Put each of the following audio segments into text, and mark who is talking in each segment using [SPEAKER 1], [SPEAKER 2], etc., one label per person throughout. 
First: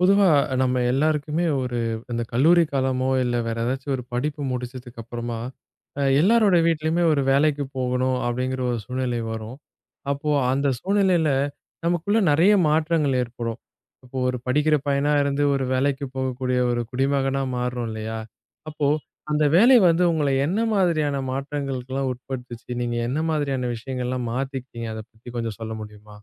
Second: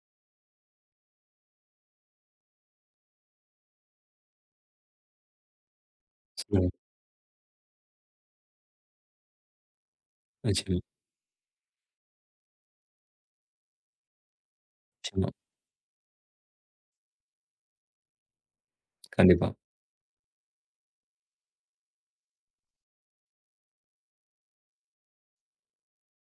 [SPEAKER 1] பொதுவா நம்ம எல்லாருக்குமே ஒரு இந்த கல்லூரி காலமோ, இல்ல வேற ஏதாச்சும் ஒரு படிப்பு முடிச்சதுக்கு அப்புறமா, எல்லாரோட
[SPEAKER 2] நிச்சயமா,
[SPEAKER 1] வீட்லயுமே ஒரு வேலைக்கு போகணும் அப்படிங்கிற ஒரு சூழ்நிலை வரும். அப்போ அந்த
[SPEAKER 2] நிச்சயமா,
[SPEAKER 1] சூழ்நிலையில நமக்குள்ள நெறைய மாற்றங்கள் ஏற்படும். இப்போ ஒரு படிக்கிற பையனா
[SPEAKER 2] நிச்சயமா.
[SPEAKER 1] இருந்து ஒரு வேலைக்கு போகக்கூடிய ஒரு குடிமகனா மாறுறோம் இல்லையா? அப்போ அந்த
[SPEAKER 2] கண்டிப்பா.
[SPEAKER 1] வேலை வந்து உங்கள என்ன மாதிரியான மாற்றங்களுக்குலாம் உட்படுத்துச்சு? நீங்க என்ன மாதிரியான விஷயங்கள்லாம் மாத்திக்கிட்டீங்க? அத பத்தி கொஞ்சம் சொல்ல முடியுமா?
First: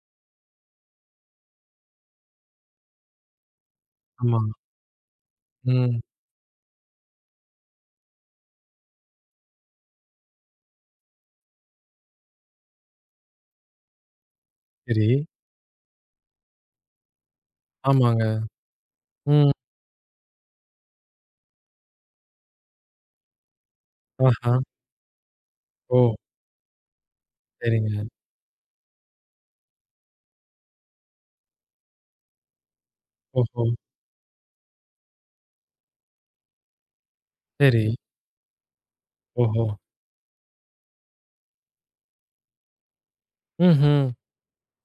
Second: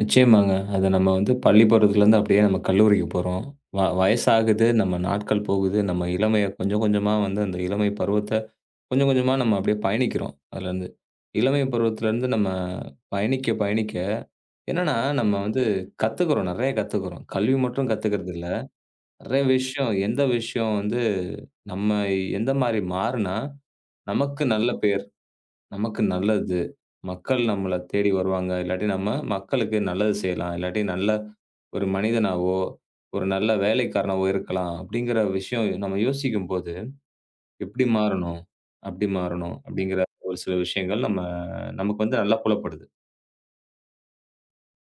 [SPEAKER 2] நிச்சயமாங்க. அத நம்ம வந்து பள்ளி பருவத்திலருந்து அப்படியே நம்ம கல்லூரிக்கு போறோம்.
[SPEAKER 1] ஆமா.
[SPEAKER 2] வயசாகுது, நம்ம நாட்கள் போகுது,
[SPEAKER 1] ம்.
[SPEAKER 2] நம்ம இளமைய கொஞ்சம் கொஞ்சமா வந்து அந்த இளமை பருவத்த கொஞ்சம் கொஞ்சமா நம்ம அப்படியே பயணிக்கிறோம் அதுலருந்து. இளமை பருவத்திலருந்து நம்ம பயணிக்க, பயணிக்க என்னன்னா
[SPEAKER 1] சரி.
[SPEAKER 2] நம்ம வந்து கத்துக்கிறோம், நெறைய கத்துக்கிறோம். கல்வி மட்டும் கத்துக்கிறது
[SPEAKER 1] ஆமாங்க.
[SPEAKER 2] இல்ல. நெறைய
[SPEAKER 1] ம்.
[SPEAKER 2] விஷயம், எந்த விஷயம் வந்து நம்ம எந்த மாரி மாறுனா நமக்கு
[SPEAKER 1] ஆஹா.
[SPEAKER 2] நல்ல பேர், நமக்கு
[SPEAKER 1] ஓ!
[SPEAKER 2] நல்லது. மக்கள் நம்மள
[SPEAKER 1] சரிங்க.
[SPEAKER 2] தேடி வருவாங்க. இல்லாட்டி நம்ம மக்களுக்கு நல்லது செய்யலாம். இல்லாட்டி நல்ல ஒரு மனிதனாவோ, ஒரு நல்ல
[SPEAKER 1] ஓஹோ!
[SPEAKER 2] வேலைக்காரனாவோ இருக்கலாம். அப்படிங்கிற விஷயம் நம்ம யோசிக்கும்போது,
[SPEAKER 1] சரி.
[SPEAKER 2] எப்படி மாறணும்? அப்படி மாறணும்.
[SPEAKER 1] ஓஹோ!
[SPEAKER 2] அப்படிங்கிற ஒரு சில விஷயங்கள் நம்ம நமக்கு வந்து நல்லா புலப்படுது.
[SPEAKER 1] ம்ஹ்ம்.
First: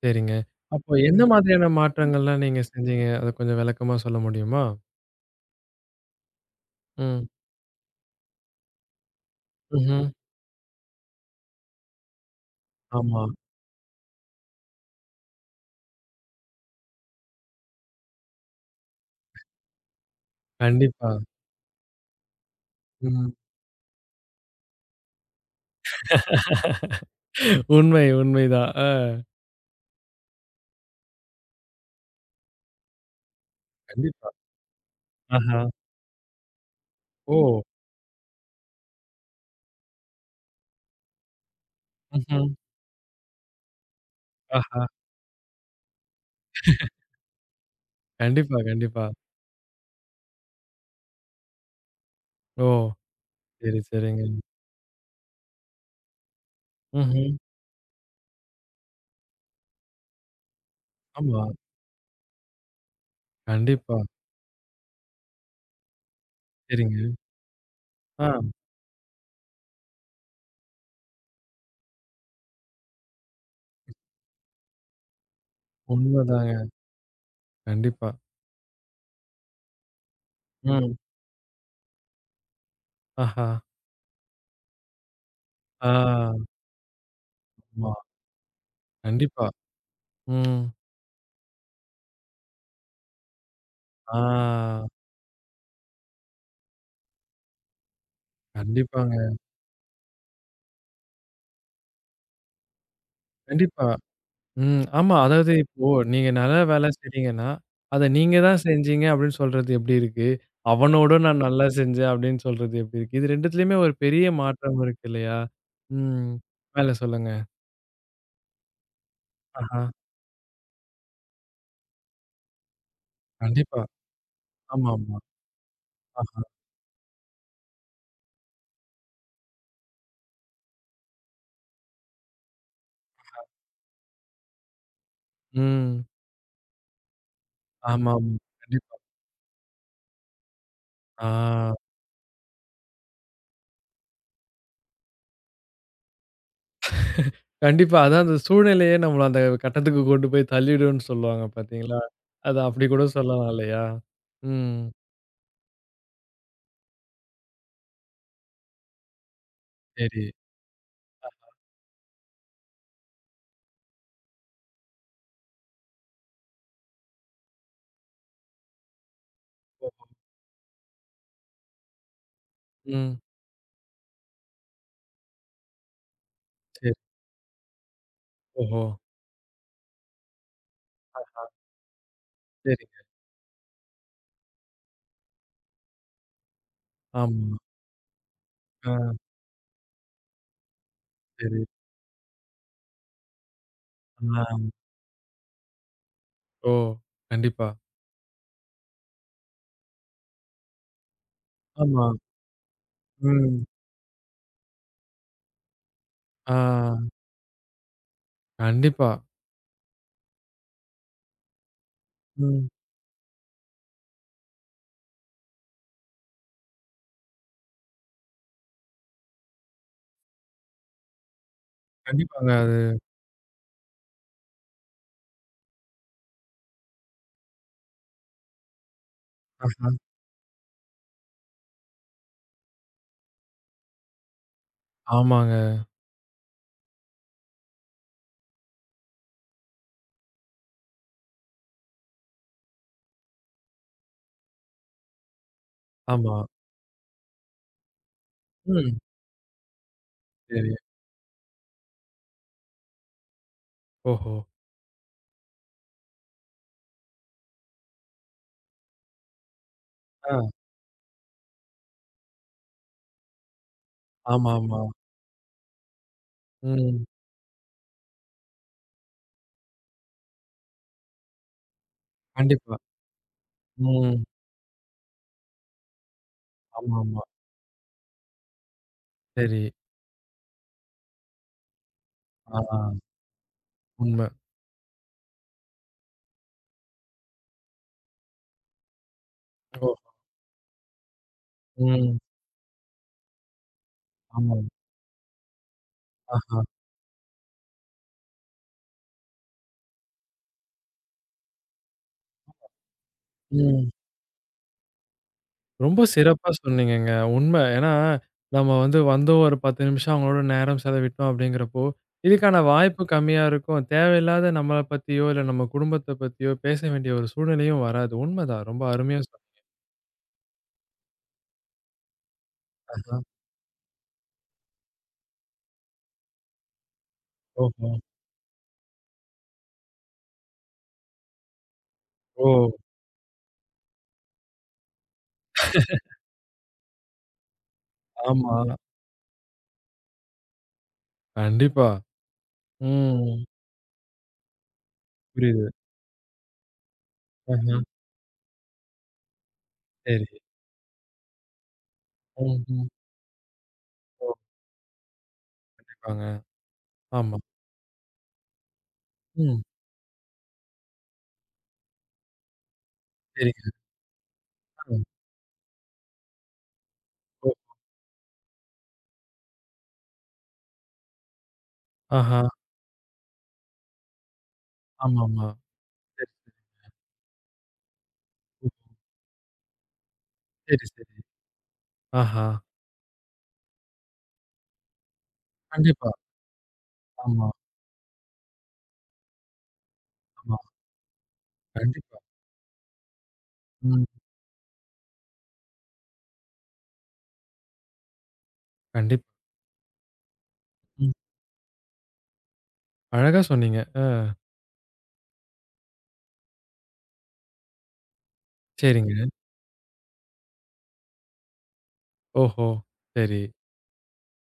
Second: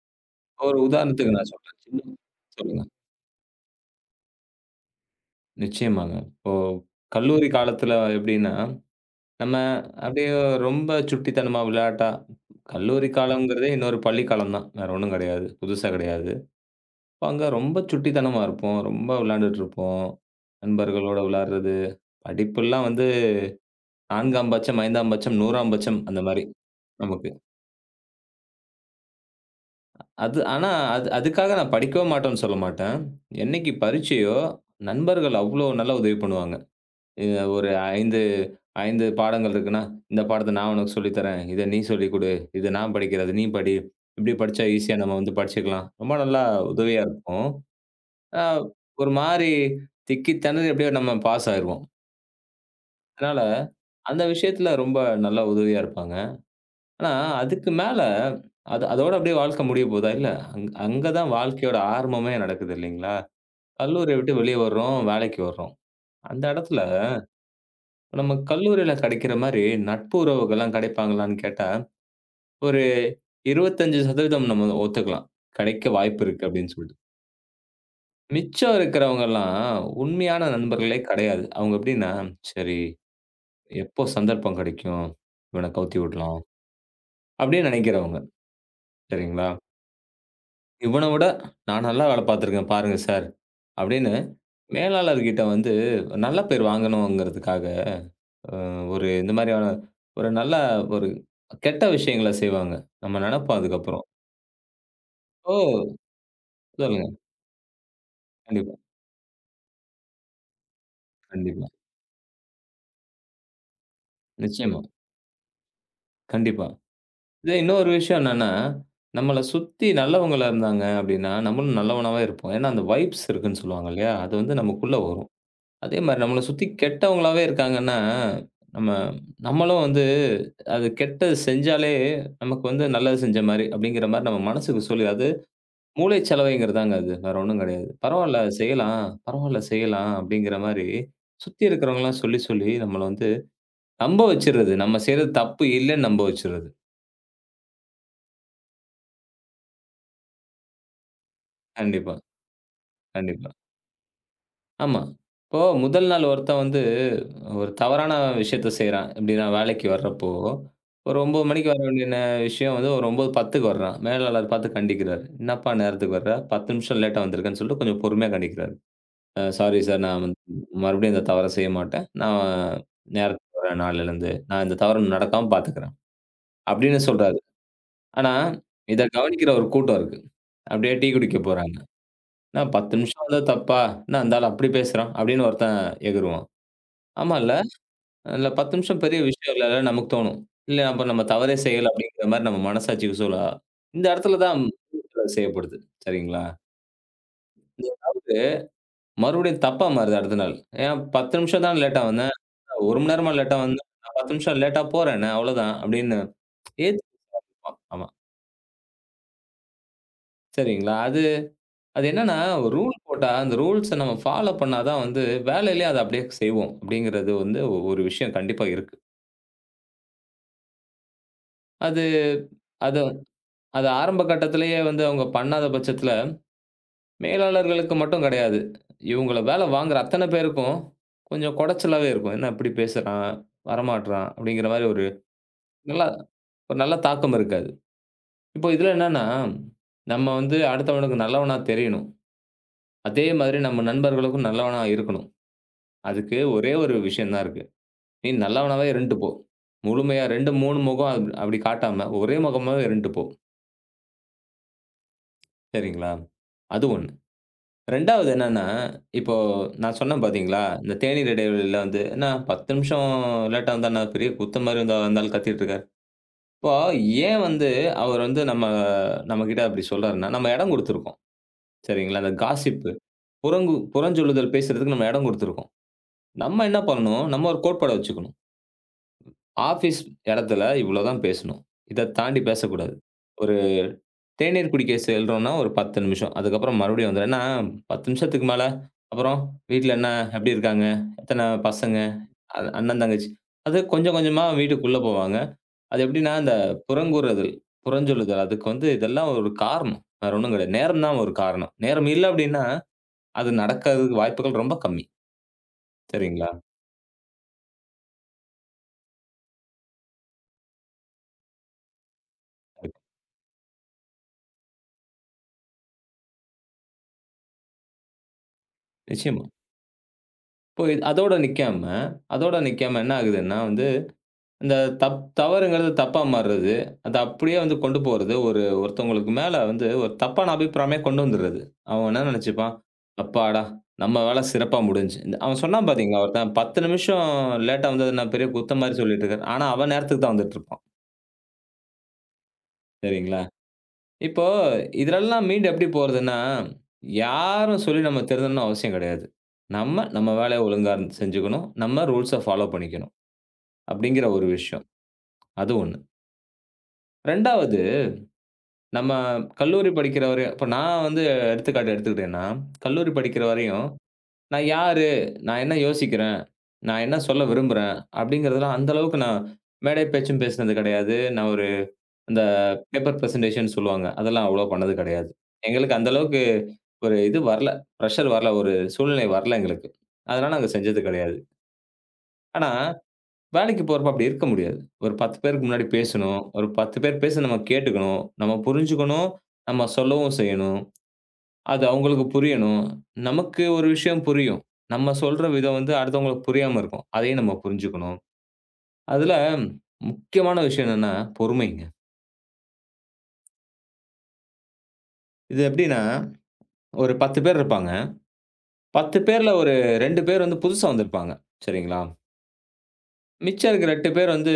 [SPEAKER 1] சரிங்க.
[SPEAKER 2] ஒரு
[SPEAKER 1] அப்போ என்ன
[SPEAKER 2] உதாரணத்துக்கு நான்
[SPEAKER 1] மாதிரியான
[SPEAKER 2] சொல்றேன்.
[SPEAKER 1] மாற்றங்கள்லாம் நீங்க
[SPEAKER 2] சொல்லுங்க.
[SPEAKER 1] செஞ்சீங்க? அத கொஞ்சம் விளக்கமா சொல்ல முடியுமா?
[SPEAKER 2] நிச்சயமாங்க. இப்போ
[SPEAKER 1] ம்.
[SPEAKER 2] கல்லூரி காலத்துல எப்படின்னா, நம்ம
[SPEAKER 1] ம்ஹ்ம்.
[SPEAKER 2] அப்படியே ரொம்ப சுட்டித்தனமா விளையாட்டா கல்லூரி
[SPEAKER 1] ஆமா.
[SPEAKER 2] காலம்ங்கிறதே இன்னொரு பள்ளி காலம் தான். வேற ஒண்ணும் கிடையாது. புதுசா கிடையாது. அங்க ரொம்ப சுட்டித்தனமா இருப்போம். ரொம்ப விளையாண்டுட்டு இருப்போம்.
[SPEAKER 1] கண்டிப்பா.
[SPEAKER 2] நண்பர்களோட விளையாடுறது, படிப்பெல்லாம் வந்து
[SPEAKER 1] ம்.
[SPEAKER 2] 4ஆம் பட்சம், 5ஆம் பட்சம், 100ஆம் பட்சம் அந்த மாரி நமக்கு.
[SPEAKER 1] உண்மை, உண்மைதான்.
[SPEAKER 2] அது ஆனா அது அதுக்காக நான் படிக்கவே மாட்டோம்ன்னு சொல்ல மாட்டேன். என்னைக்கு
[SPEAKER 1] கண்டிப்பா.
[SPEAKER 2] பரீட்சையோ, நண்பர்கள்
[SPEAKER 1] ஆஹா.
[SPEAKER 2] அவ்ளோ நல்லா உதவி பண்ணுவாங்க. எ
[SPEAKER 1] ஓ!
[SPEAKER 2] ஒரு 5, 5 பாடங்கள் இருக்குன்னா, இந்த பாடத்த நான் உனக்கு சொல்லித் தரேன். இத நீ சொல்லிக் குடு.
[SPEAKER 1] ம்ஹ்ம்.
[SPEAKER 2] இத நான் படிக்கிறேன். அத நீ படி. இப்படி படிச்சா
[SPEAKER 1] ஆஹா.
[SPEAKER 2] ஈஸியா நம்ம வந்து படிச்சுக்கலாம். ரொம்ப நல்லா உதவியா இருக்கும். அ
[SPEAKER 1] கண்டிப்பா, கண்டிப்பா.
[SPEAKER 2] ஒரு மாரி திக்கி திணறி அப்படியே நம்ம பாஸ் ஆயிருவோம்.
[SPEAKER 1] ஓ!
[SPEAKER 2] அதனால,
[SPEAKER 1] சரி, சரிங்க.
[SPEAKER 2] அந்த விஷயத்துல ரொம்ப நல்லா உதவியா இருப்பாங்க. ஆனா,
[SPEAKER 1] ம்ஹ்ம்.
[SPEAKER 2] அதுக்கு மேல அது அதோட அப்படியே வாழ்க்கை முடிய போதா? இல்ல. அங்க தான்
[SPEAKER 1] ஆமா.
[SPEAKER 2] வாழ்க்கையோட ஆரம்பமே நடக்குது இல்லைங்களா?
[SPEAKER 1] கண்டிப்பா.
[SPEAKER 2] கல்லூரிய விட்டு வெளிய வர்றோம், வேலைக்கு வர்றோம். அந்த இடத்துல
[SPEAKER 1] சரிங்க. ஆ.
[SPEAKER 2] நம்ம கல்லூரியில கிடைக்கிற மாரி நட்பு உறவுகள்லாம் கிடைப்பாங்களான்னு கேட்டா, ஒரு 25% நம்ம ஒத்துக்கலாம். கிடைக்க வாய்ப்பு இருக்கு
[SPEAKER 1] உண்மதாங்க.
[SPEAKER 2] அப்படின்னு சொல்லிட்டு.
[SPEAKER 1] கண்டிப்பா.
[SPEAKER 2] மிச்சம் இருக்கிறவங்கலாம் உண்மையான
[SPEAKER 1] ம்.
[SPEAKER 2] நண்பர்களே கிடையாது. அவங்க எப்படின்னா, சரி
[SPEAKER 1] ஆஹா.
[SPEAKER 2] எப்போ சந்தர்ப்பம் கிடைக்கும்? இவன
[SPEAKER 1] ஆ.
[SPEAKER 2] கவுத்தி விடலாம் அப்படின்னு
[SPEAKER 1] ஆமா.
[SPEAKER 2] நினைக்கிறவங்க.
[SPEAKER 1] கண்டிப்பா.
[SPEAKER 2] சரிங்களா?
[SPEAKER 1] ம்.
[SPEAKER 2] இவன விட நான் நல்லா வேலை பார்த்துருக்கேன் பாருங்க சார். அப்படின்னு
[SPEAKER 1] ஆ.
[SPEAKER 2] மேலாளர்கிட்ட வந்து நல்ல பேர் வாங்கணுங்கிறதுக்காக, அ ஒரு
[SPEAKER 1] கண்டிப்பாங்க.
[SPEAKER 2] இந்த மாதிரியான ஒரு நல்ல ஒரு கெட்ட விஷயங்கள செய்வாங்க. நம்ம நினைப்போம்
[SPEAKER 1] கண்டிப்பா.
[SPEAKER 2] அதுக்கப்புறம்.
[SPEAKER 1] ம். ஆமா. அதாவது இப்போ
[SPEAKER 2] ஓ!
[SPEAKER 1] நீங்க நல்ல வேலை
[SPEAKER 2] சொல்லுங்க.
[SPEAKER 1] செய்றீங்கன்னா, அத நீங்க தான்
[SPEAKER 2] கண்டிப்பா,
[SPEAKER 1] செஞ்சீங்க அப்படின்னு சொல்றது எப்படி இருக்கு? அவனோட நான் நல்லா
[SPEAKER 2] கண்டிப்பா.
[SPEAKER 1] செஞ்சேன் அப்படின்னு சொல்றது எப்படி இருக்கு? இது 2த்துலயுமே ஒரு பெரிய மாற்றம்
[SPEAKER 2] நிச்சயமா.
[SPEAKER 1] இருக்கு இல்லையா? ம்.
[SPEAKER 2] கண்டிப்பா.
[SPEAKER 1] மேல சொல்லுங்க.
[SPEAKER 2] இதே இன்னொரு விஷயம் என்னன்னா, நம்மள
[SPEAKER 1] ஆஹா.
[SPEAKER 2] சுத்தி நல்லவங்களா இருந்தாங்க அப்படின்னா, நம்மளும் நல்லவனாவே இருப்போம். ஏன்னா அந்த வைப்ஸ் இருக்குன்னு
[SPEAKER 1] கண்டிப்பா.
[SPEAKER 2] சொல்லுவாங்க இல்லையா? அது வந்து நமக்குள்ள
[SPEAKER 1] ஆமாமா.
[SPEAKER 2] வரும். அதே மாரி நம்மள
[SPEAKER 1] ஆ.
[SPEAKER 2] சுத்தி கெட்டவங்களாவே இருக்காங்கன்னா, நம்ம நம்மளும் வந்து அது கெட்டது செஞ்சாலே, நமக்கு வந்து நல்லது செஞ்ச மாரி, அப்படிங்கிற மாரி நம்ம மனசுக்கு சொல்லி அது
[SPEAKER 1] ம்.
[SPEAKER 2] மூளை சலவைங்கிறதாங்க அது. வேற ஒண்ணும் கெடையாது.
[SPEAKER 1] ஆமாமா.
[SPEAKER 2] பரவால்ல
[SPEAKER 1] கண்டிப்பா.
[SPEAKER 2] செய்யலாம், பரவால்ல செய்யலாம் அப்படிங்கிற மாரி, சுத்தி
[SPEAKER 1] ஆ.
[SPEAKER 2] இருக்கிறவங்கலாம் சொல்லி, சொல்லி நம்மள வந்து நம்ப வச்சுறது. நம்ம செய்றது தப்பு இல்லன்னு நம்ப வச்சுறது.
[SPEAKER 1] கண்டிப்பா. அதான் அந்த சூழ்நிலையே நம்மள அந்த கட்டத்துக்கு கொண்டு போய் தள்ளிடும்ன்னு சொல்லுவாங்க பார்த்தீங்களா?
[SPEAKER 2] கண்டிப்பா,
[SPEAKER 1] அத அப்படி கூட சொல்லலாம்
[SPEAKER 2] கண்டிப்பா.
[SPEAKER 1] இல்லையா? ம்.
[SPEAKER 2] ஆமா. இப்போ முதல் நாள் ஒருத்தன் வந்து ஒரு தவறான விஷயத்த செய்றான். எப்படின்னா வேலைக்கு
[SPEAKER 1] சரி.
[SPEAKER 2] வர்றப்போ, ஒரு 9 மணிக்கு வர வேண்டிய விஷயம் வந்து ஒரு 9:10க்கு வர்றான். மேலாளர் பார்த்து கண்டிக்கிறாரு. "என்னப்பா நேரத்துக்கு வர்ற? 10 நிமிஷம் லேட்டா வந்திருக்கேன்னு" சொல்லிட்டு கொஞ்சம் பொறுமையா கண்டிக்கிறாரு. சாரி
[SPEAKER 1] ஓஹோ!
[SPEAKER 2] சார், நான் வந்து மறுபடியும் இந்த தவற செய்ய மாட்டேன். நான்
[SPEAKER 1] ம்.
[SPEAKER 2] நேரத்துக்கு வர்றேன் நாளைலருந்து. நான் இந்த தவறு நடக்காம பார்த்துக்கிறேன்"
[SPEAKER 1] சரி.
[SPEAKER 2] அப்படின்னு சொல்றாரு. ஆனா,
[SPEAKER 1] ஓஹோ!
[SPEAKER 2] இத கவனிக்கிற ஒரு கூட்டம் இருக்கு. அப்படியே டீ குடிக்க
[SPEAKER 1] ஆ.
[SPEAKER 2] போறாங்க. "என்ன
[SPEAKER 1] சரி.
[SPEAKER 2] 10 நிமிஷம் வந்தது தப்பா? என்ன அந்த ஆளு அப்படி பேசுறான்?" அப்படின்னு ஒருத்தன் எகுறுவான். ஆமால்ல.
[SPEAKER 1] ஆமா.
[SPEAKER 2] அதில 10
[SPEAKER 1] ஆ
[SPEAKER 2] நிமிஷம் பெரிய விஷயம் இல்லல்ல நமக்கு தோணும். இல்ல அப்ப நம்ம தவறே
[SPEAKER 1] சரி.
[SPEAKER 2] செய்யல அப்படிங்கிற மாரி நம்ம மனசாட்சிக்கு சொல்ல இந்த இடத்துல
[SPEAKER 1] ஆ.
[SPEAKER 2] தான் செய்யப்படுது. சரிங்களா?
[SPEAKER 1] ஓ! கண்டிப்பா.
[SPEAKER 2] மறுபடியும் தப்பா மாறுது அடுத்த நாள். ஏன் 10 நிமிஷம் தான் லேட்டா
[SPEAKER 1] ஆமா.
[SPEAKER 2] வந்தேன். 1 மணி நேரமா லேட்டா
[SPEAKER 1] ம்.
[SPEAKER 2] வந்தேன். நான் 10 நிமிஷம் லேட்டா போறேனே அவ்வளோதான் அப்படின்னு
[SPEAKER 1] ஆ.
[SPEAKER 2] ஏத்துக்குவான் அவன்.
[SPEAKER 1] கண்டிப்பா.
[SPEAKER 2] சரிங்களா? அது அது என்னன்னா
[SPEAKER 1] ம்.
[SPEAKER 2] ஒரு ரூல் போட்டா அந்த ரூல்ஸ நம்ம ஃபாலோ பண்ணா தான் வந்து வேலையிலேயே அத அப்படியே செய்வோம். அப்படிங்கிறது வந்து ஒரு விஷயம் கண்டிப்பா இருக்கு. அது
[SPEAKER 1] கண்டிப்பாங்க அது.
[SPEAKER 2] அது அது ஆரம்ப கட்டத்திலேயே வந்து அவங்க பண்ணாத பட்சத்தில மேலாளர்களுக்கு மட்டும் கிடையாது. இவங்கள வேலை
[SPEAKER 1] ஆஹா.
[SPEAKER 2] வாங்குற அத்தன பேருக்கும், கொஞ்சம் கொடச்சலாவே இருக்கும். என்ன இப்படி பேசுறான், வரமாட்றான் அப்படிங்கிற மாரி ஒரு
[SPEAKER 1] ஆமாங்க.
[SPEAKER 2] நல்லா ஒரு நல்ல தாக்கம் இருக்காது. இப்போ இதுல என்னன்னா, நம்ம வந்து அடுத்தவனுக்கு நல்லவனா தெரியணும். அதே மாதிரி நம்ம நண்பர்களுக்கும் நல்லவனா இருக்கணும்.
[SPEAKER 1] ஆமா.
[SPEAKER 2] அதுக்கு ஒரே ஒரு விஷயம் தான் இருக்கு. நீ நல்லவனாவே
[SPEAKER 1] ம்.
[SPEAKER 2] இருந்துட்டு போ. முழுமையா 2,
[SPEAKER 1] சரி.
[SPEAKER 2] 3 முகம் அப்படி காட்டாம, ஒரே முகமாவே இருந்துட்டு போ.
[SPEAKER 1] ஓஹோ!
[SPEAKER 2] சரிங்களா? அது ஒண்ணு. 2வது என்னன்னா, இப்போ நான் சொன்னேன்
[SPEAKER 1] ஆ.
[SPEAKER 2] பார்த்தீங்களா, இந்த தேநீர் இடைவெளியில வந்து "என்ன 10 நிமிஷம் லேட்டா வந்தா என்ன பெரிய குத்தம் மாரி
[SPEAKER 1] ஆமாமா.
[SPEAKER 2] வந்தா வந்தாலும் கத்திட்டு இருக்காரு." இப்போ
[SPEAKER 1] ம்.
[SPEAKER 2] ஏன் வந்து அவர் வந்து நம்ம நம்மகிட்ட அப்படி சொல்றாருன்னா, நம்ம இடம் குடுத்துருக்கோம். சரிங்களா? அந்த
[SPEAKER 1] கண்டிப்பா.
[SPEAKER 2] காசிப்பு
[SPEAKER 1] ம்.
[SPEAKER 2] புறஞ்சொல்லுதல் பேசுறதுக்கு நம்ம இடம் குடுத்துருக்கோம். நம்ம என்ன
[SPEAKER 1] ஆமாமா.
[SPEAKER 2] பண்ணணும், நம்ம ஒரு கோட்பாட வச்சுக்கணும்.
[SPEAKER 1] சரி.
[SPEAKER 2] ஆஃபீஸ் இடத்துல இவ்வளோ தான் பேசணும். இத தாண்டி
[SPEAKER 1] ஆ.
[SPEAKER 2] பேசக்கூடாது. ஒரு
[SPEAKER 1] உண்ம.
[SPEAKER 2] தேநீர் குடிக்க செல்றோம்ன்னா ஒரு 10 நிமிஷம். அதுக்கப்புறம் மறுபடியும் வந்துரும். ஏன்னா 10 நிமிஷத்துக்கு மேல, அப்புறம் வீட்ல
[SPEAKER 1] ஓ!
[SPEAKER 2] என்ன எப்படி இருக்காங்க? எத்தன பசங்க?
[SPEAKER 1] ம்.
[SPEAKER 2] அண்ணன், தங்கச்சி. அது கொஞ்சம் கொஞ்சமா
[SPEAKER 1] ஆமா.
[SPEAKER 2] வீட்டுக்குள்ள போவாங்க. அது எப்படின்னா, அந்த
[SPEAKER 1] ஆஹா.
[SPEAKER 2] புறங்கூறுதல், புறஞ்சொல்லுதல் அதுக்கு வந்து இதெல்லாம் ஒரு காரணம். வேற ஒண்ணும் கிடையாது. நேரம் தான் ஒரு காரணம். நேரம் இல்ல அப்படின்னா, அது
[SPEAKER 1] ம்.
[SPEAKER 2] நடக்கிறதுக்கு வாய்ப்புகள் ரொம்ப கம்மி.
[SPEAKER 1] ரொம்ப சிறப்பா
[SPEAKER 2] சரிங்களா?
[SPEAKER 1] சொன்னீங்கங்க. உண்ம. ஏன்னா, நம்ம வந்தோம் ஒரு 10 நிமிஷம் அவங்களோட நேரம் செலவிட்டோம் அப்படிங்கிறப்போ, இதுக்கான வாய்ப்பு கம்மியா இருக்கும். தேவையில்லாத நம்மள பத்தியோ, இல்ல நம்ம குடும்பத்த பத்தியோ பேச வேண்டிய ஒரு சூழ்நிலையும் வராது. உண்மதான். ரொம்ப அருமையா சொன்னீங்க.
[SPEAKER 2] நிச்சயமா. இப்போ அதோட நிக்காம என்ன ஆகுதுன்னா வந்து அந்த தவறுங்கிறது தப்பா மாறுறது. அத அப்படியே வந்து
[SPEAKER 1] ஓஹோ!
[SPEAKER 2] கொண்டு போறது. ஒருத்தவங்களுக்கு மேல வந்து ஒரு தப்பான அபிப்பிராயமே கொண்டு வந்துர்றது. அவன் என்ன
[SPEAKER 1] ஓ!
[SPEAKER 2] நெனச்சுப்பான், "அப்பாடா! நம்ம வேல சிறப்பா முடிஞ்சுச்சு." இந்த அவன் சொன்னான் பாத்தீங்களா ஒருத்தன் 10 நிமிஷம் லேட்டா வந்தது நான் பெரிய
[SPEAKER 1] ஆமா.
[SPEAKER 2] குத்தம் மாரி சொல்லிட்டு இருக்கேன். ஆனா அவன் நேரத்துக்கு தான் வந்துட்டுருப்பான்.
[SPEAKER 1] கண்டிப்பா. ம்.
[SPEAKER 2] சரிங்களா? இப்போ இதுலலாம் மீண்டு
[SPEAKER 1] புரியுது.
[SPEAKER 2] எப்படி போறதுன்னா,
[SPEAKER 1] ஆஹ.
[SPEAKER 2] யாரும் சொல்லி நம்ம திருந்தணும்னு அவசியம் கெடையாது. நம்ம நம்ம
[SPEAKER 1] சரி.
[SPEAKER 2] வேலைய ஒழுங்கா இருந்து செஞ்சுக்கணும். நம்ம ரூல்ஸ
[SPEAKER 1] ம்,
[SPEAKER 2] ஃபாலோ
[SPEAKER 1] ம்.
[SPEAKER 2] பண்ணிக்கணும். அப்படிங்கிற
[SPEAKER 1] ஓ!
[SPEAKER 2] ஒரு விஷயம். அது 1.
[SPEAKER 1] கண்டிப்பாங்க. ஆமா.
[SPEAKER 2] 2வது நம்ம
[SPEAKER 1] ம்.
[SPEAKER 2] கல்லூரி படிக்கிற வரையும் இப்ப நான் வந்து எடுத்துக்காட்டு எடுத்துக்கிட்டேன்னா, கல்லூரி படிக்கிற
[SPEAKER 1] சரிங்க.
[SPEAKER 2] வரையும், நான்
[SPEAKER 1] ஆ.
[SPEAKER 2] யாரு? நான் என்ன யோசிக்கிறேன்? நான் என்ன சொல்ல
[SPEAKER 1] ஓ!
[SPEAKER 2] விரும்புறேன்? அப்படிங்கிறதெல்லாம் அந்த அளவுக்கு நான் மேடை பேச்சும் பேசினது கிடையாது. நான் ஒரு
[SPEAKER 1] ஆஹா.
[SPEAKER 2] அந்த பேப்பர் பிரசன்டேஷன் சொல்லுவாங்க. அதெல்லாம் அவ்வளோ பண்ணது கிடையாது.
[SPEAKER 1] ஆமாமா.
[SPEAKER 2] எங்களுக்கு அந்த
[SPEAKER 1] சரி,
[SPEAKER 2] அளவுக்கு
[SPEAKER 1] சரி.
[SPEAKER 2] ஒரு இது வரல. பிரஷர் வரல.
[SPEAKER 1] ம்.
[SPEAKER 2] ஒரு சூழ்நிலை வரல எங்களுக்கு. அதனால நாங்க
[SPEAKER 1] சரி,
[SPEAKER 2] செஞ்சது
[SPEAKER 1] சரி.
[SPEAKER 2] கிடையாது.
[SPEAKER 1] ஆஹா.
[SPEAKER 2] ஆனா, வேலைக்கு போறப்ப அப்படி இருக்க முடியாது. ஒரு 10 பேருக்கு முன்னாடி
[SPEAKER 1] கண்டிப்பா.
[SPEAKER 2] பேசணும். ஒரு 10 பேர் பேச
[SPEAKER 1] ஆமா,
[SPEAKER 2] நம்ம கேட்டுக்கணும். நம்ம புரிஞ்சுக்கணும். நம்ம சொல்லவும்
[SPEAKER 1] ஆமா.
[SPEAKER 2] செய்யணும். அது
[SPEAKER 1] கண்டிப்பா.
[SPEAKER 2] அவங்களுக்கு புரியணும். நமக்கு ஒரு
[SPEAKER 1] ம்.
[SPEAKER 2] விஷயம் புரியும். நம்ம சொல்ற விதம் வந்து அடுத்தவங்களுக்கு புரியாம இருக்கும். அதையும் நம்ம புரிஞ்சுக்கணும்.
[SPEAKER 1] கண்டிப்பா.
[SPEAKER 2] அதுல முக்கியமான விஷயம்
[SPEAKER 1] ம்.
[SPEAKER 2] என்னன்னா, பொறுமைங்க.
[SPEAKER 1] அழகா சொன்னீங்க. ஆ.
[SPEAKER 2] இது எப்படின்னா, ஒரு 10 பேர் இருப்பாங்க.
[SPEAKER 1] சரிங்க.
[SPEAKER 2] 10 பேர்ல ஒரு 2 பேர் வந்து புதுசா வந்திருப்பாங்க. சரிங்களா?
[SPEAKER 1] ஓஹோ! சரி.
[SPEAKER 2] மிச்சம் இருக்கிற 8 பேர் வந்து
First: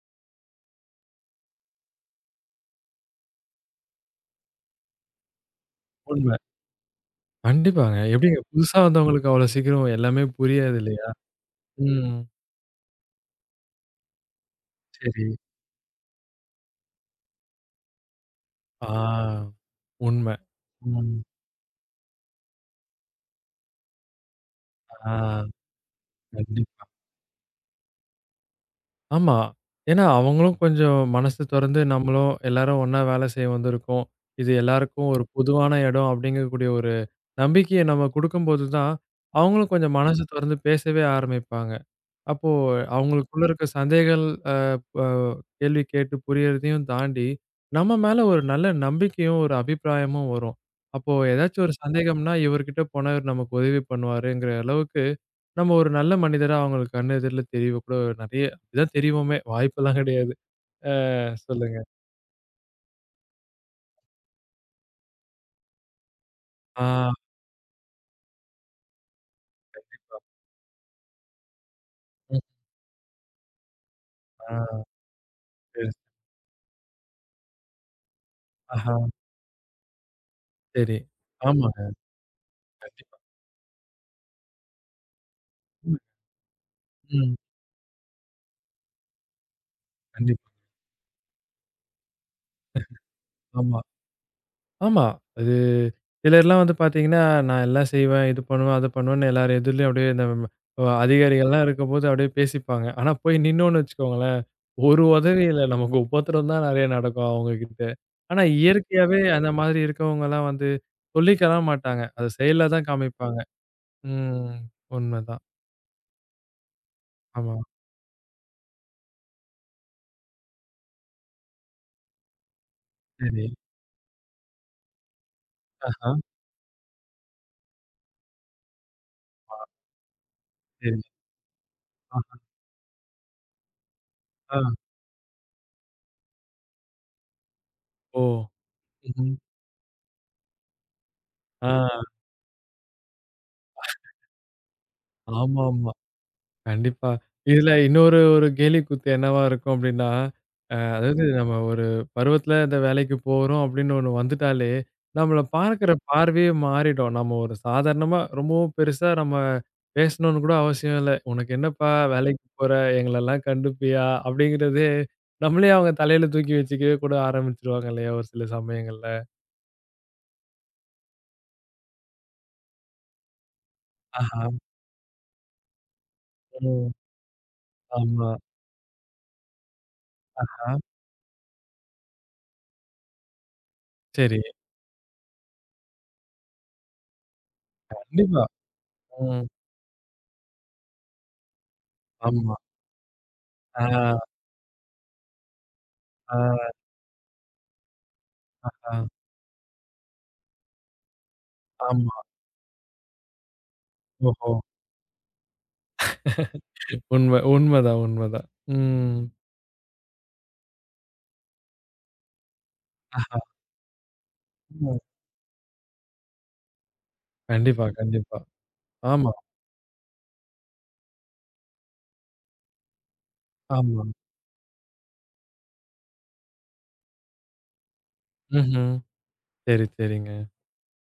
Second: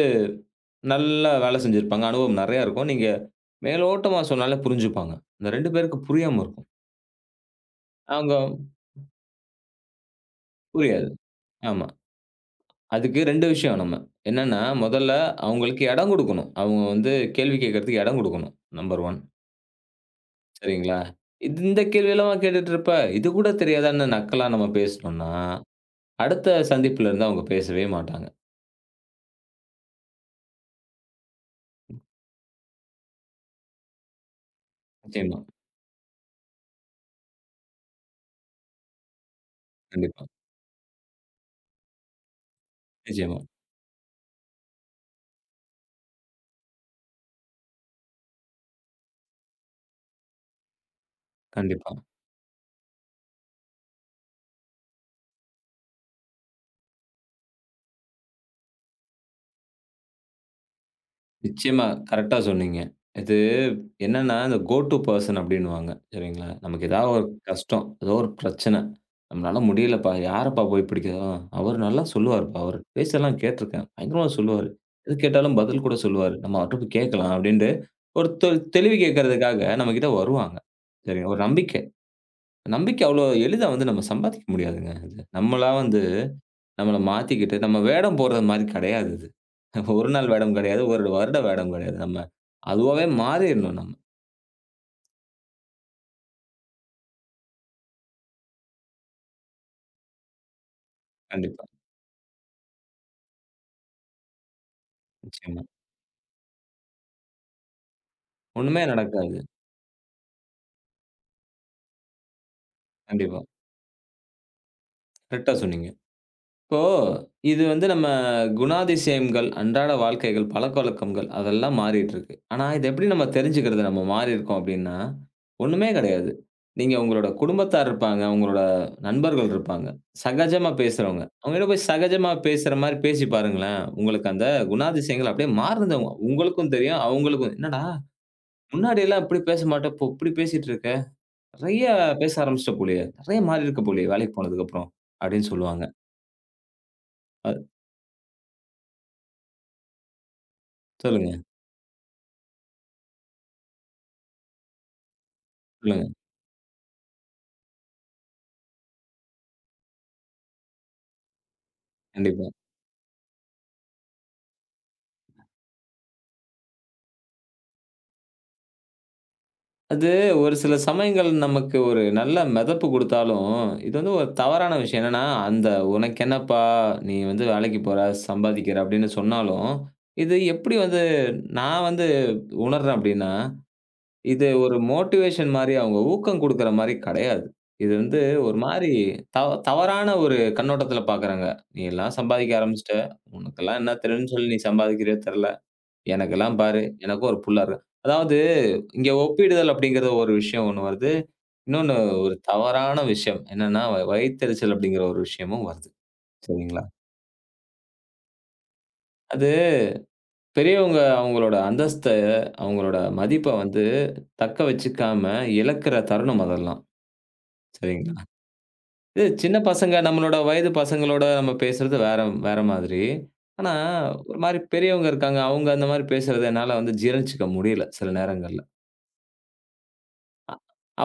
[SPEAKER 2] நல்லா வேலை செஞ்சிருப்பாங்க. அனுபவம் நெறையா இருக்கும். நீங்க மேலோட்டமா சொன்னாலே புரிஞ்சுப்பாங்க. இந்த 2 பேருக்கு
[SPEAKER 1] உண்ம.
[SPEAKER 2] புரியாம இருக்கும்.
[SPEAKER 1] கண்டிப்பாங்க.
[SPEAKER 2] அவங்க
[SPEAKER 1] எப்படிங்க புதுசா வந்தவங்களுக்கு அவ்வளோ சீக்கிரம் எல்லாமே புரியாது இல்லையா?
[SPEAKER 2] புரியாது. ஆமா.
[SPEAKER 1] ம்.
[SPEAKER 2] அதுக்கு 2 விஷயம் நம்ம. என்னன்னா, முதல்ல
[SPEAKER 1] சரி.
[SPEAKER 2] அவங்களுக்கு இடம் குடுக்கணும். அவங்க வந்து கேள்வி கேட்கறதுக்கு இடம் குடுக்கணும். நம்பர் 1.
[SPEAKER 1] ஆ. உண்ம.
[SPEAKER 2] சரிங்களா?
[SPEAKER 1] ம்.
[SPEAKER 2] இது இந்த கேள்வியெல்லாம் கேட்டுட்டு இருப்ப, இது கூட தெரியாதான்னு நக்கலா நம்ம பேசினோம்னா,
[SPEAKER 1] ஆ.
[SPEAKER 2] அடுத்த
[SPEAKER 1] கண்டிப்பா.
[SPEAKER 2] சந்திப்புல இருந்து அவங்க பேசவே மாட்டாங்க.
[SPEAKER 1] ஆமா. ஏன்னா அவங்களும் கொஞ்சம் மனசு தொறந்து நம்மளும் எல்லாரும் ஒண்ணா வேலை செய்ய வந்திருக்கோம். இது எல்லாருக்கும் ஒரு
[SPEAKER 2] நிச்சயமா.
[SPEAKER 1] பொதுவான இடம் அப்படிங்கக்கூடிய ஒரு நம்பிக்கைய நம்ம குடுக்கும்போது தான், அவங்களும் கொஞ்சம் மனசு
[SPEAKER 2] கண்டிப்பா.
[SPEAKER 1] தொறந்து பேசவே ஆரம்பிப்பாங்க. அப்போ
[SPEAKER 2] நிச்சயமா.
[SPEAKER 1] அவங்களுக்குள்ள இருக்க சந்தேகங்கள் அ ப கேள்வி கேட்டு புரியறதையும் தாண்டி, நம்ம மேல ஒரு நல்ல நம்பிக்கையும், ஒரு அபிப்பிராயமும் வரும். அப்போ ஏதாச்சும் ஒரு
[SPEAKER 2] கண்டிப்பா.
[SPEAKER 1] சந்தேகம்னா, இவர்கிட்ட போனா இவர் நமக்கு உதவி பண்ணுவாருங்கிற அளவுக்கு, நம்ம ஒரு நல்ல மனிதரா அவங்களுக்கு கண் எதிர்ல தெரியவு கூட நெறைய இப்படிதான் தெரிவோமே! வாய்ப்பெல்லாம் கிடையாது. அ சொல்லுங்க.
[SPEAKER 2] நிச்சயமா. கரெக்ட்டா சொன்னீங்க. இது என்னன்னா, இந்த கோ டூ பெர்சன் அப்டின்னுவாங்க. சரிங்களா? நமக்கு
[SPEAKER 1] ஆ,
[SPEAKER 2] ஏதாவது ஒரு கஷ்டம், ஏதோ ஒரு பிரச்சனை. நம்மளால முடியலப்பா. யாரப்பா போய் பிடிக்கிறதும்? அவரு நல்லா
[SPEAKER 1] ம்,
[SPEAKER 2] சொல்லுவாருப்பா. அவரு பேச்செல்லாம் கேட்டுருக்கேன். பயங்கரமா சொல்லுவாரு.
[SPEAKER 1] ஆ,
[SPEAKER 2] எது கேட்டாலும் பதில்
[SPEAKER 1] சரி.
[SPEAKER 2] கூட சொல்லுவாரு. நம்ம அவர்ட்ட போய் கேட்கலாம் அப்டின்ட்டு ஒரு தெ
[SPEAKER 1] ஆஹா,
[SPEAKER 2] தெளிவு கேட்கறதுக்காக நம்மகிட்ட வருவாங்க.
[SPEAKER 1] சரி.
[SPEAKER 2] சரிங்க. ஒரு நம்பிக்கை.
[SPEAKER 1] ஆமாங்க.
[SPEAKER 2] நம்பிக்கை
[SPEAKER 1] கண்டிப்பா.
[SPEAKER 2] அவ்ளோ எளிதா வந்து நம்ம சம்பாதிக்க முடியாதுங்க. அது நம்மளா வந்து நம்மள
[SPEAKER 1] ம்.
[SPEAKER 2] மாத்திக்கிட்டு, நம்ம வேடம் போடுறது மாரி கிடையாது இது. ஒரு நாள்
[SPEAKER 1] கண்டிப்பா.
[SPEAKER 2] வேடம் கிடையாது, ஒரு வருட வேடம் கிடையாது. நம்ம அதுவாவே
[SPEAKER 1] ஆமா.
[SPEAKER 2] மாறிறணும் நம்ம.
[SPEAKER 1] ஆமா. அது சிலர்லாம் வந்து பார்த்தீங்கன்னா, நான் எல்லாம் செய்வேன், இது பண்ணுவேன், அது பண்ணுவேன்னு எல்லார் எதிர்லயும் அப்படியே இந்த அதிகாரிகள்லாம்
[SPEAKER 2] கண்டிப்பா.
[SPEAKER 1] இருக்கும்போது அப்படியே பேசிப்பாங்க. ஆனா போய் நின்னோம்னு வச்சுக்கோங்களேன், ஒரு உதவி இல்ல.
[SPEAKER 2] நிச்சயமா.
[SPEAKER 1] நமக்கு உபத்திரம் தான் நெறைய நடக்கும் அவங்ககிட்ட. ஆனா
[SPEAKER 2] ஒண்ணுமே
[SPEAKER 1] இயற்கையாவே
[SPEAKER 2] நடக்காது.
[SPEAKER 1] அந்த மாதிரி இருக்கவங்கலாம் வந்து சொல்லிக்கலாம் மாட்டாங்க. அது செயல்ல தான் காமிப்பாங்க.
[SPEAKER 2] கண்டிப்பா.
[SPEAKER 1] ம். உண்மைதான்.
[SPEAKER 2] கரெக்ட்டா சொன்னீங்க. இப்போ
[SPEAKER 1] ஆமா.
[SPEAKER 2] இது வந்து நம்ம குணாதிசயங்கள், அன்றாட வாழ்க்கைகள், பழக்கவழக்கங்கள் அதெல்லாம் மாறிட்டு இருக்கு. ஆனா, இத எப்படி நம்ம
[SPEAKER 1] சரி.
[SPEAKER 2] தெரிஞ்சுக்கிறது நம்ம மாறியிருக்கோம் அப்படின்னா, ஒண்ணுமே
[SPEAKER 1] ஆஹா.
[SPEAKER 2] கிடையாது. நீங்க உங்களோட குடும்பத்தார் இருப்பாங்க, உங்களோட நண்பர்கள்
[SPEAKER 1] ஆ
[SPEAKER 2] இருப்பாங்க. சகஜமா
[SPEAKER 1] சரி.
[SPEAKER 2] பேசுறவங்க. அவங்ககிட்ட போய் சகஜமா பேசுற மாரி பேசி பாருங்களேன். உங்களுக்கு அந்த
[SPEAKER 1] ஆஹா.
[SPEAKER 2] குணாதிசயங்கள் அப்படியே மாறுதுங்க. உங்களுக்கும் தெரியும், அவங்களுக்கும். "என்னடா
[SPEAKER 1] ஓ!
[SPEAKER 2] முன்னாடிலாம்
[SPEAKER 1] ம்ஹ்ம்.
[SPEAKER 2] இப்படி பேச மாட்ட, இப்போ இப்படி பேசிட்டு இருக்க. நெறைய
[SPEAKER 1] ஆ.
[SPEAKER 2] பேச ஆரம்பிச்சிட்ட போலயே. நெறைய மாறியிருக்க போலயே, வேலைக்கு போனதுக்கு அப்புறம்." அப்படின்னு சொல்லுவாங்க.
[SPEAKER 1] ஆமாமா. கண்டிப்பா.
[SPEAKER 2] அ
[SPEAKER 1] இதுல இன்னொரு ஒரு கேலி கூத்து என்னவா இருக்கும் அப்டின்னா, அதாவது
[SPEAKER 2] சொல்லுங்க,
[SPEAKER 1] நம்ம ஒரு பருவத்துல இந்த வேலைக்கு போறோம் அப்டின்னு ஒண்ணு வந்துட்டாலே, நம்மள பார்க்குற
[SPEAKER 2] சொல்லுங்க.
[SPEAKER 1] பார்வையே மாறிடும். நம்ம ஒரு சாதாரணமா ரொம்பவும் பெருசா நம்ம பேசணும்னு கூட அவசியம் இல்ல. "உனக்கு என்னப்பா வேலைக்கு
[SPEAKER 2] கண்டிப்பா.
[SPEAKER 1] போற? எங்களலாம் கண்டுப்பியா?" அப்டிங்கிறதே நம்மளே அவங்க தலையில தூக்கி வச்சுக்கவே கூட ஆரம்பிச்சுருவாங்க இல்லையா? ஒரு சில சமயங்கள்ல.
[SPEAKER 2] அது ஒரு சில சமயங்கள் நமக்கு ஒரு நல்ல மெதப்பு குடுத்தாலும், இது வந்து ஒரு
[SPEAKER 1] ஆஹா.
[SPEAKER 2] தவறான விஷயம். என்னன்னா, அந்த "உனக்கு என்னப்பா?
[SPEAKER 1] ம்.
[SPEAKER 2] நீ வந்து வேலைக்கு போற,
[SPEAKER 1] ஆமா.
[SPEAKER 2] சம்பாதிக்கிற" அப்படின்னு சொன்னாலும், இது
[SPEAKER 1] ஆ.
[SPEAKER 2] எப்படி வந்து நான் வந்து உணர்றேன் அப்படின்னா,
[SPEAKER 1] சரி.
[SPEAKER 2] இது ஒரு மோட்டிவேஷன் மாரி, அவங்க ஊக்கம் குடுக்குற மாரி கிடையாது. இது வந்து
[SPEAKER 1] கண்டிப்பா.
[SPEAKER 2] ஒரு மாரி
[SPEAKER 1] ம்.
[SPEAKER 2] தவறான ஒரு கண்ணோட்டத்துல பார்க்குறாங்க. "நீ எல்லாம் சம்பாதிக்க
[SPEAKER 1] ஆமா.
[SPEAKER 2] ஆரம்பிச்சுட்ட. உனக்கெல்லாம்
[SPEAKER 1] ஆ,
[SPEAKER 2] என்ன தெரியும்னு சொல்லி நீ சம்பாதிக்கிறியோ தெரில. எனக்கெல்லாம்
[SPEAKER 1] ஆ,
[SPEAKER 2] பாரு, எனக்கும் ஒரு புள்ள இருக்கு." அதாவது
[SPEAKER 1] ஆ.
[SPEAKER 2] இங்க ஒப்பிடுதல் அப்படிங்கிற ஒரு விஷயம் ஒண்ணு வருது. இன்னொன்னு
[SPEAKER 1] ஆமா.
[SPEAKER 2] ஒரு தவறான விஷயம் என்னன்னா,
[SPEAKER 1] ஓஹோ!
[SPEAKER 2] வயித்தெரிச்சல் அப்படிங்கிற ஒரு விஷயமும் வருது. சரிங்களா?
[SPEAKER 1] உண்ம உண்மதான், உண்மதான். ம்.
[SPEAKER 2] அது பெரியவங்க அவங்களோட அந்தஸ்த, அவங்களோட மதிப்ப வந்து தக்க
[SPEAKER 1] ம்.
[SPEAKER 2] வச்சுக்காம இழக்கிற தருணம் அதெல்லாம்.
[SPEAKER 1] கண்டிப்பா,
[SPEAKER 2] சரிங்களா?
[SPEAKER 1] கண்டிப்பா.
[SPEAKER 2] இது
[SPEAKER 1] ஆமா,
[SPEAKER 2] சின்ன பசங்க நம்மளோட வயது பசங்களோட நம்ம பேசுறது வேற வேற மாதிரி. ஆனா,
[SPEAKER 1] ஆமா.
[SPEAKER 2] ஒரு மாரி பெரியவங்க இருக்காங்க. அவங்க அந்த மாரி பேசுறத என்னால வந்து ஜீரணிச்சுக்க முடியல சில நேரங்கள்ல.
[SPEAKER 1] ம்ஹ்ம். சரி, சரிங்க.
[SPEAKER 2] அ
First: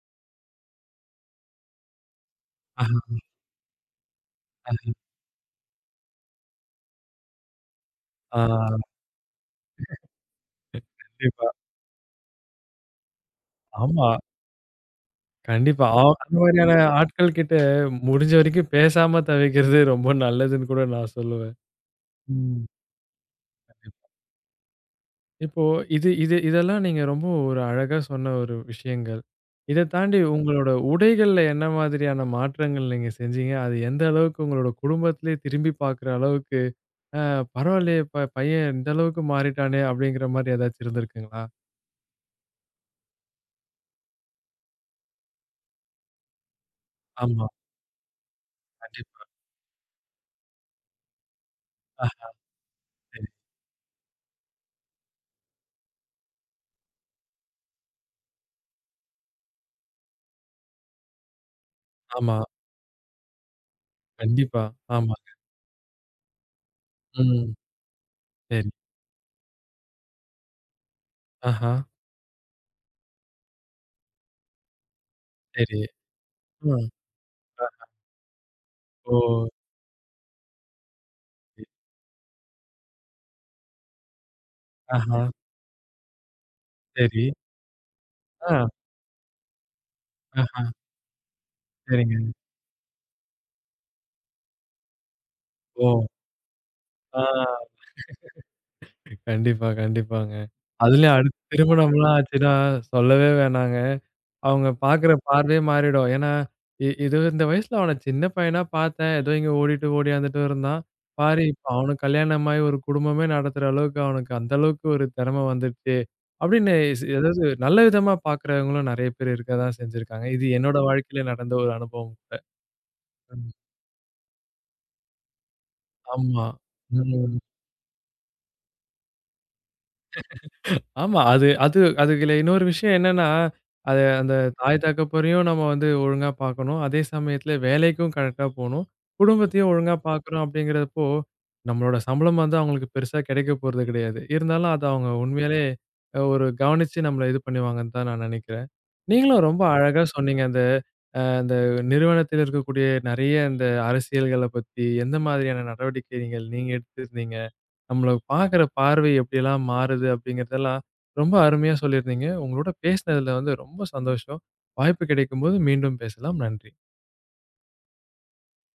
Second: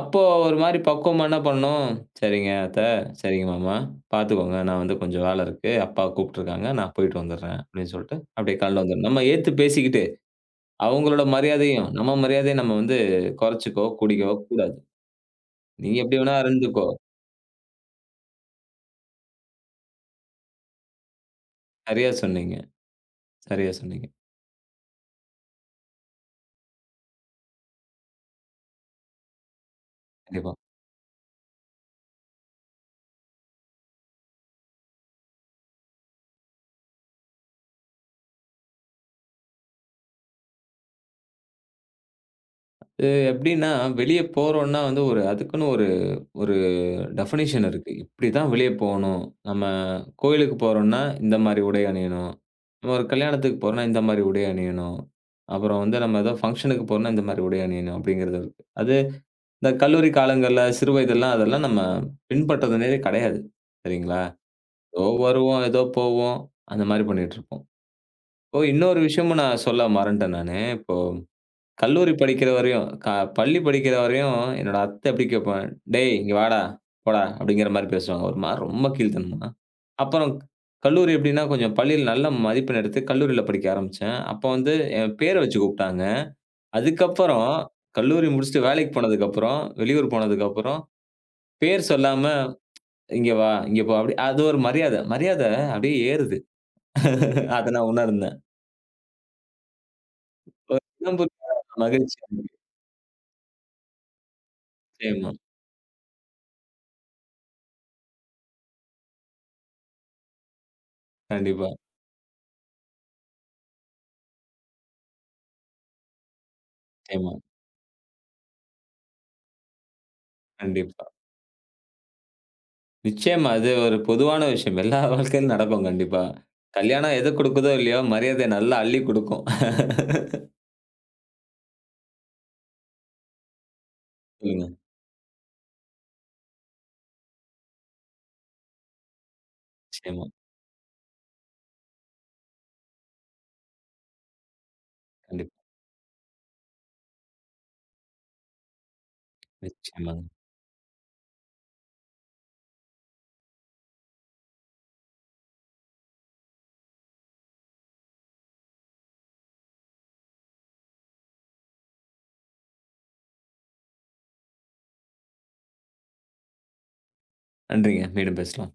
[SPEAKER 2] அப்போ ஒரு மாரி பக்குவமா என்ன பண்ணோம், "சரிங்க அத்த,
[SPEAKER 1] ஆஹா.
[SPEAKER 2] சரிங்க மாமா, பார்த்துக்கோங்க. நான் வந்து கொஞ்சம் வேல இருக்கு. அப்பா கூப்ட்டுருக்காங்க. நான் போயிட்டு வந்துடுறேன்." அப்படின்னு சொல்லிட்டு அப்படியே காலைல
[SPEAKER 1] ஆ
[SPEAKER 2] வந்துரணும். நம்ம ஏத்து பேசிக்கிட்டு, அவங்களோட
[SPEAKER 1] கண்டிப்பா.
[SPEAKER 2] மரியாதையும், நம்ம மரியாதையும் நம்ம வந்து கொறைச்சுக்கோ,
[SPEAKER 1] ஆமா.
[SPEAKER 2] கூடிக்கவோ கூடாது.
[SPEAKER 1] கண்டிப்பா.
[SPEAKER 2] நீ எப்படி
[SPEAKER 1] அந்த
[SPEAKER 2] வேணா
[SPEAKER 1] மாதிரியான
[SPEAKER 2] இருந்துக்கோ.
[SPEAKER 1] ஆட்கள் கிட்ட முடிஞ்ச வரைக்கும் பேசாம தவிர்க்கிறது ரொம்ப நல்லதுன்னு கூட நான் சொல்லுவேன்.
[SPEAKER 2] சரியா சொன்னீங்க,
[SPEAKER 1] ம்.
[SPEAKER 2] சரியா சொன்னீங்க.
[SPEAKER 1] இப்போ இது இது இதெல்லாம் நீங்க ரொம்ப ஒரு அழகா சொன்ன ஒரு விஷயங்கள். இத தாண்டி
[SPEAKER 2] கண்டிப்பா.
[SPEAKER 1] உங்களோட உடைகள்ல என்ன மாதிரியான மாற்றங்கள் நீங்க செஞ்சீங்க? அது எந்த அளவுக்கு உங்களோட குடும்பத்திலேயே திரும்பி பார்க்குற அளவுக்கு பரவாயில்லையே! பையன் இந்த அளவுக்கு மாறிட்டானே! அப்படிங்கிற மாரி ஏதாச்சும் இருந்திருக்குங்களா?
[SPEAKER 2] அது எப்படின்னா, வெளிய போறோம்னா வந்து ஒரு அதுக்குன்னு ஒரு ஒரு
[SPEAKER 1] ஆமா.
[SPEAKER 2] டெஃபனிஷன் இருக்கு. இப்படிதான் வெளிய
[SPEAKER 1] கண்டிப்பா.
[SPEAKER 2] போணும். நம்ம கோயிலுக்கு போறோம்னா, இந்த மாரி உடை
[SPEAKER 1] ஆ
[SPEAKER 2] அணியணும். நம்ம ஒரு
[SPEAKER 1] சரி.
[SPEAKER 2] கல்யாணத்துக்கு போறோம்னா, இந்த மாரி உடை அணியணும். அப்புறம் வந்து நம்ம ஏதோ ஃபங்ஷனுக்கு போறோம்னா, இந்த மாரி உடை அணியணும் அப்படிங்கிறது இருக்கு. அது இந்த கல்லூரி காலங்கள்ல, சிறு வயதெல்லாம் அதெல்லாம் நம்ம
[SPEAKER 1] ஆமா.
[SPEAKER 2] பின்பற்றதுனே கிடையாது. சரிங்களா?
[SPEAKER 1] கண்டிப்பா.
[SPEAKER 2] ஏதோ
[SPEAKER 1] ஆமா.
[SPEAKER 2] வருவோம், ஏதோ போவோம். அந்த மாரி பண்ணிட்டு
[SPEAKER 1] ம்.
[SPEAKER 2] இருப்போம். ஓ!
[SPEAKER 1] சரி.
[SPEAKER 2] இன்னொரு விஷயமும் நான் சொல்ல மறந்துட்டேன் நானு.
[SPEAKER 1] ஆஹா.
[SPEAKER 2] கல்லூரி படிக்கிற வரையும், பள்ளி படிக்கிற வரையும் என்னோட அத்தை எப்படி கேட்பேன்,
[SPEAKER 1] சரி.
[SPEAKER 2] "டேய் இங்க வாடா,
[SPEAKER 1] ம்.
[SPEAKER 2] போடா" அப்படிங்கிற
[SPEAKER 1] அ.
[SPEAKER 2] மாரி பேசுவாங்க. ஒரு மாரி ரொம்ப
[SPEAKER 1] ஓ!
[SPEAKER 2] கீழ்த்தனமா. அப்புறம் கல்லூரி எப்படின்னா,
[SPEAKER 1] சரி.
[SPEAKER 2] கொஞ்சம் பள்ளியில நல்ல மதிப்பெண் எடுத்து கல்லூரியில படிக்க ஆரம்பிச்சேன். அப்போ வந்து என்
[SPEAKER 1] ஆஹா.
[SPEAKER 2] பேர வச்சு கூப்பிட்டாங்க.
[SPEAKER 1] சரி.
[SPEAKER 2] அதுக்கப்புறம் கல்லூரி முடிச்சுட்டு
[SPEAKER 1] ஆ.
[SPEAKER 2] வேலைக்கு போனதுக்கப்புறம், வெளியூர்
[SPEAKER 1] ஆஹா.
[SPEAKER 2] போனதுக்கப்புறம், பேர்
[SPEAKER 1] சரிங்க.
[SPEAKER 2] சொல்லாம "இங்க வா, இங்க போ" அப்படி அது ஒரு மரியாதை. மரியாதை
[SPEAKER 1] ஓ!
[SPEAKER 2] அப்படியே ஏறுது.
[SPEAKER 1] ஆ.
[SPEAKER 2] அத நான் உணர்ந்தேன்.
[SPEAKER 1] கண்டிப்பா, கண்டிப்பாங்க.
[SPEAKER 2] ஒரு
[SPEAKER 1] அதுலயும்
[SPEAKER 2] இனம்
[SPEAKER 1] அடுத்து
[SPEAKER 2] புரியாத
[SPEAKER 1] திருமணம்லாம்
[SPEAKER 2] மகிழ்ச்சி.
[SPEAKER 1] ஆச்சுன்னா சொல்லவே வேணாங்க. அவங்க பார்க்குற
[SPEAKER 2] நிச்சயமா.
[SPEAKER 1] பார்வையே மாறிடும். ஏன்னா, இ இது இந்த வயசுல அவன சின்ன பையனா பார்த்தேன். ஏதோ இங்க ஓடிட்டு, ஓடியாந்துட்டு இருந்தான். பாரு இப்ப
[SPEAKER 2] கண்டிப்பா.
[SPEAKER 1] அவனுக்கு கல்யாணமாயி ஒரு குடும்பமே நடத்துற அளவுக்கு அவனுக்கு அந்த அளவுக்கு ஒரு திறமை வந்துருச்சு. அப்படின்னு
[SPEAKER 2] நிச்சயமா.
[SPEAKER 1] அதாவது நல்ல விதமா பார்க்குறவங்களும் நெறைய பேர் இருக்க தான் செஞ்சிருக்காங்க. இது என்னோட
[SPEAKER 2] கண்டிப்பா.
[SPEAKER 1] வாழ்க்கையில நடந்த ஒரு அனுபவம் கூட. ம்.
[SPEAKER 2] நிச்சயமா. அது ஒரு பொதுவான விஷயம். எல்லா வாழ்க்கையிலும் நடக்கும் கண்டிப்பா.
[SPEAKER 1] ஆமா.
[SPEAKER 2] கல்யாணம் எது
[SPEAKER 1] ம்.
[SPEAKER 2] குடுக்குதோ இல்லையோ, மரியாதைய நல்லா அள்ளி குடுக்கும்.
[SPEAKER 1] ஆமா. அது அது அதுல இன்னொரு விஷயம் என்னன்னா, அந்த
[SPEAKER 2] சொல்லுங்க.
[SPEAKER 1] தாய் தகப்பரையும் நம்ம வந்து ஒழுங்கா பார்க்கணும். அதே சமயத்துல வேலைக்கும் கரெக்ட்டா போணும். குடும்பத்தையும் ஒழுங்கா
[SPEAKER 2] நிச்சயமா.
[SPEAKER 1] பார்க்குறோம் அப்படிங்கிறப்போ, நம்மளோட சம்பளம் வந்து அவங்களுக்கு பெருசா கிடைக்க போறது கிடையாது. இருந்தாலும் அத அவங்க
[SPEAKER 2] கண்டிப்பா.
[SPEAKER 1] உண்மையிலேயே ஒரு கவனிச்சு நம்மள இது பண்ணுவாங்கன்னு தான் நான் நினைக்கிறேன். நீங்களும் ரொம்ப அழகா
[SPEAKER 2] நிச்சயமாங்க.
[SPEAKER 1] சொன்னீங்க. அந்த நிறுவனத்தில் இருக்கக்கூடிய நெறைய அந்த அரசியல்கள பத்தி, எந்த மாதிரியான நடவடிக்கைகள் நீங்க எடுத்திருந்தீங்க? நம்மள பார்க்குற பார்வை எப்படியெல்லாம் மாறுது அப்படிங்கிறதெல்லாம் ரொம்ப அருமையா சொல்லியிருந்தீங்க. உங்களோட பேசினதுல வந்து ரொம்ப சந்தோஷம். வாய்ப்பு கிடைக்கும்போது மீண்டும் பேசலாம். நன்றி.
[SPEAKER 2] நன்றிங்க. மீண்டும் பேசலாம்.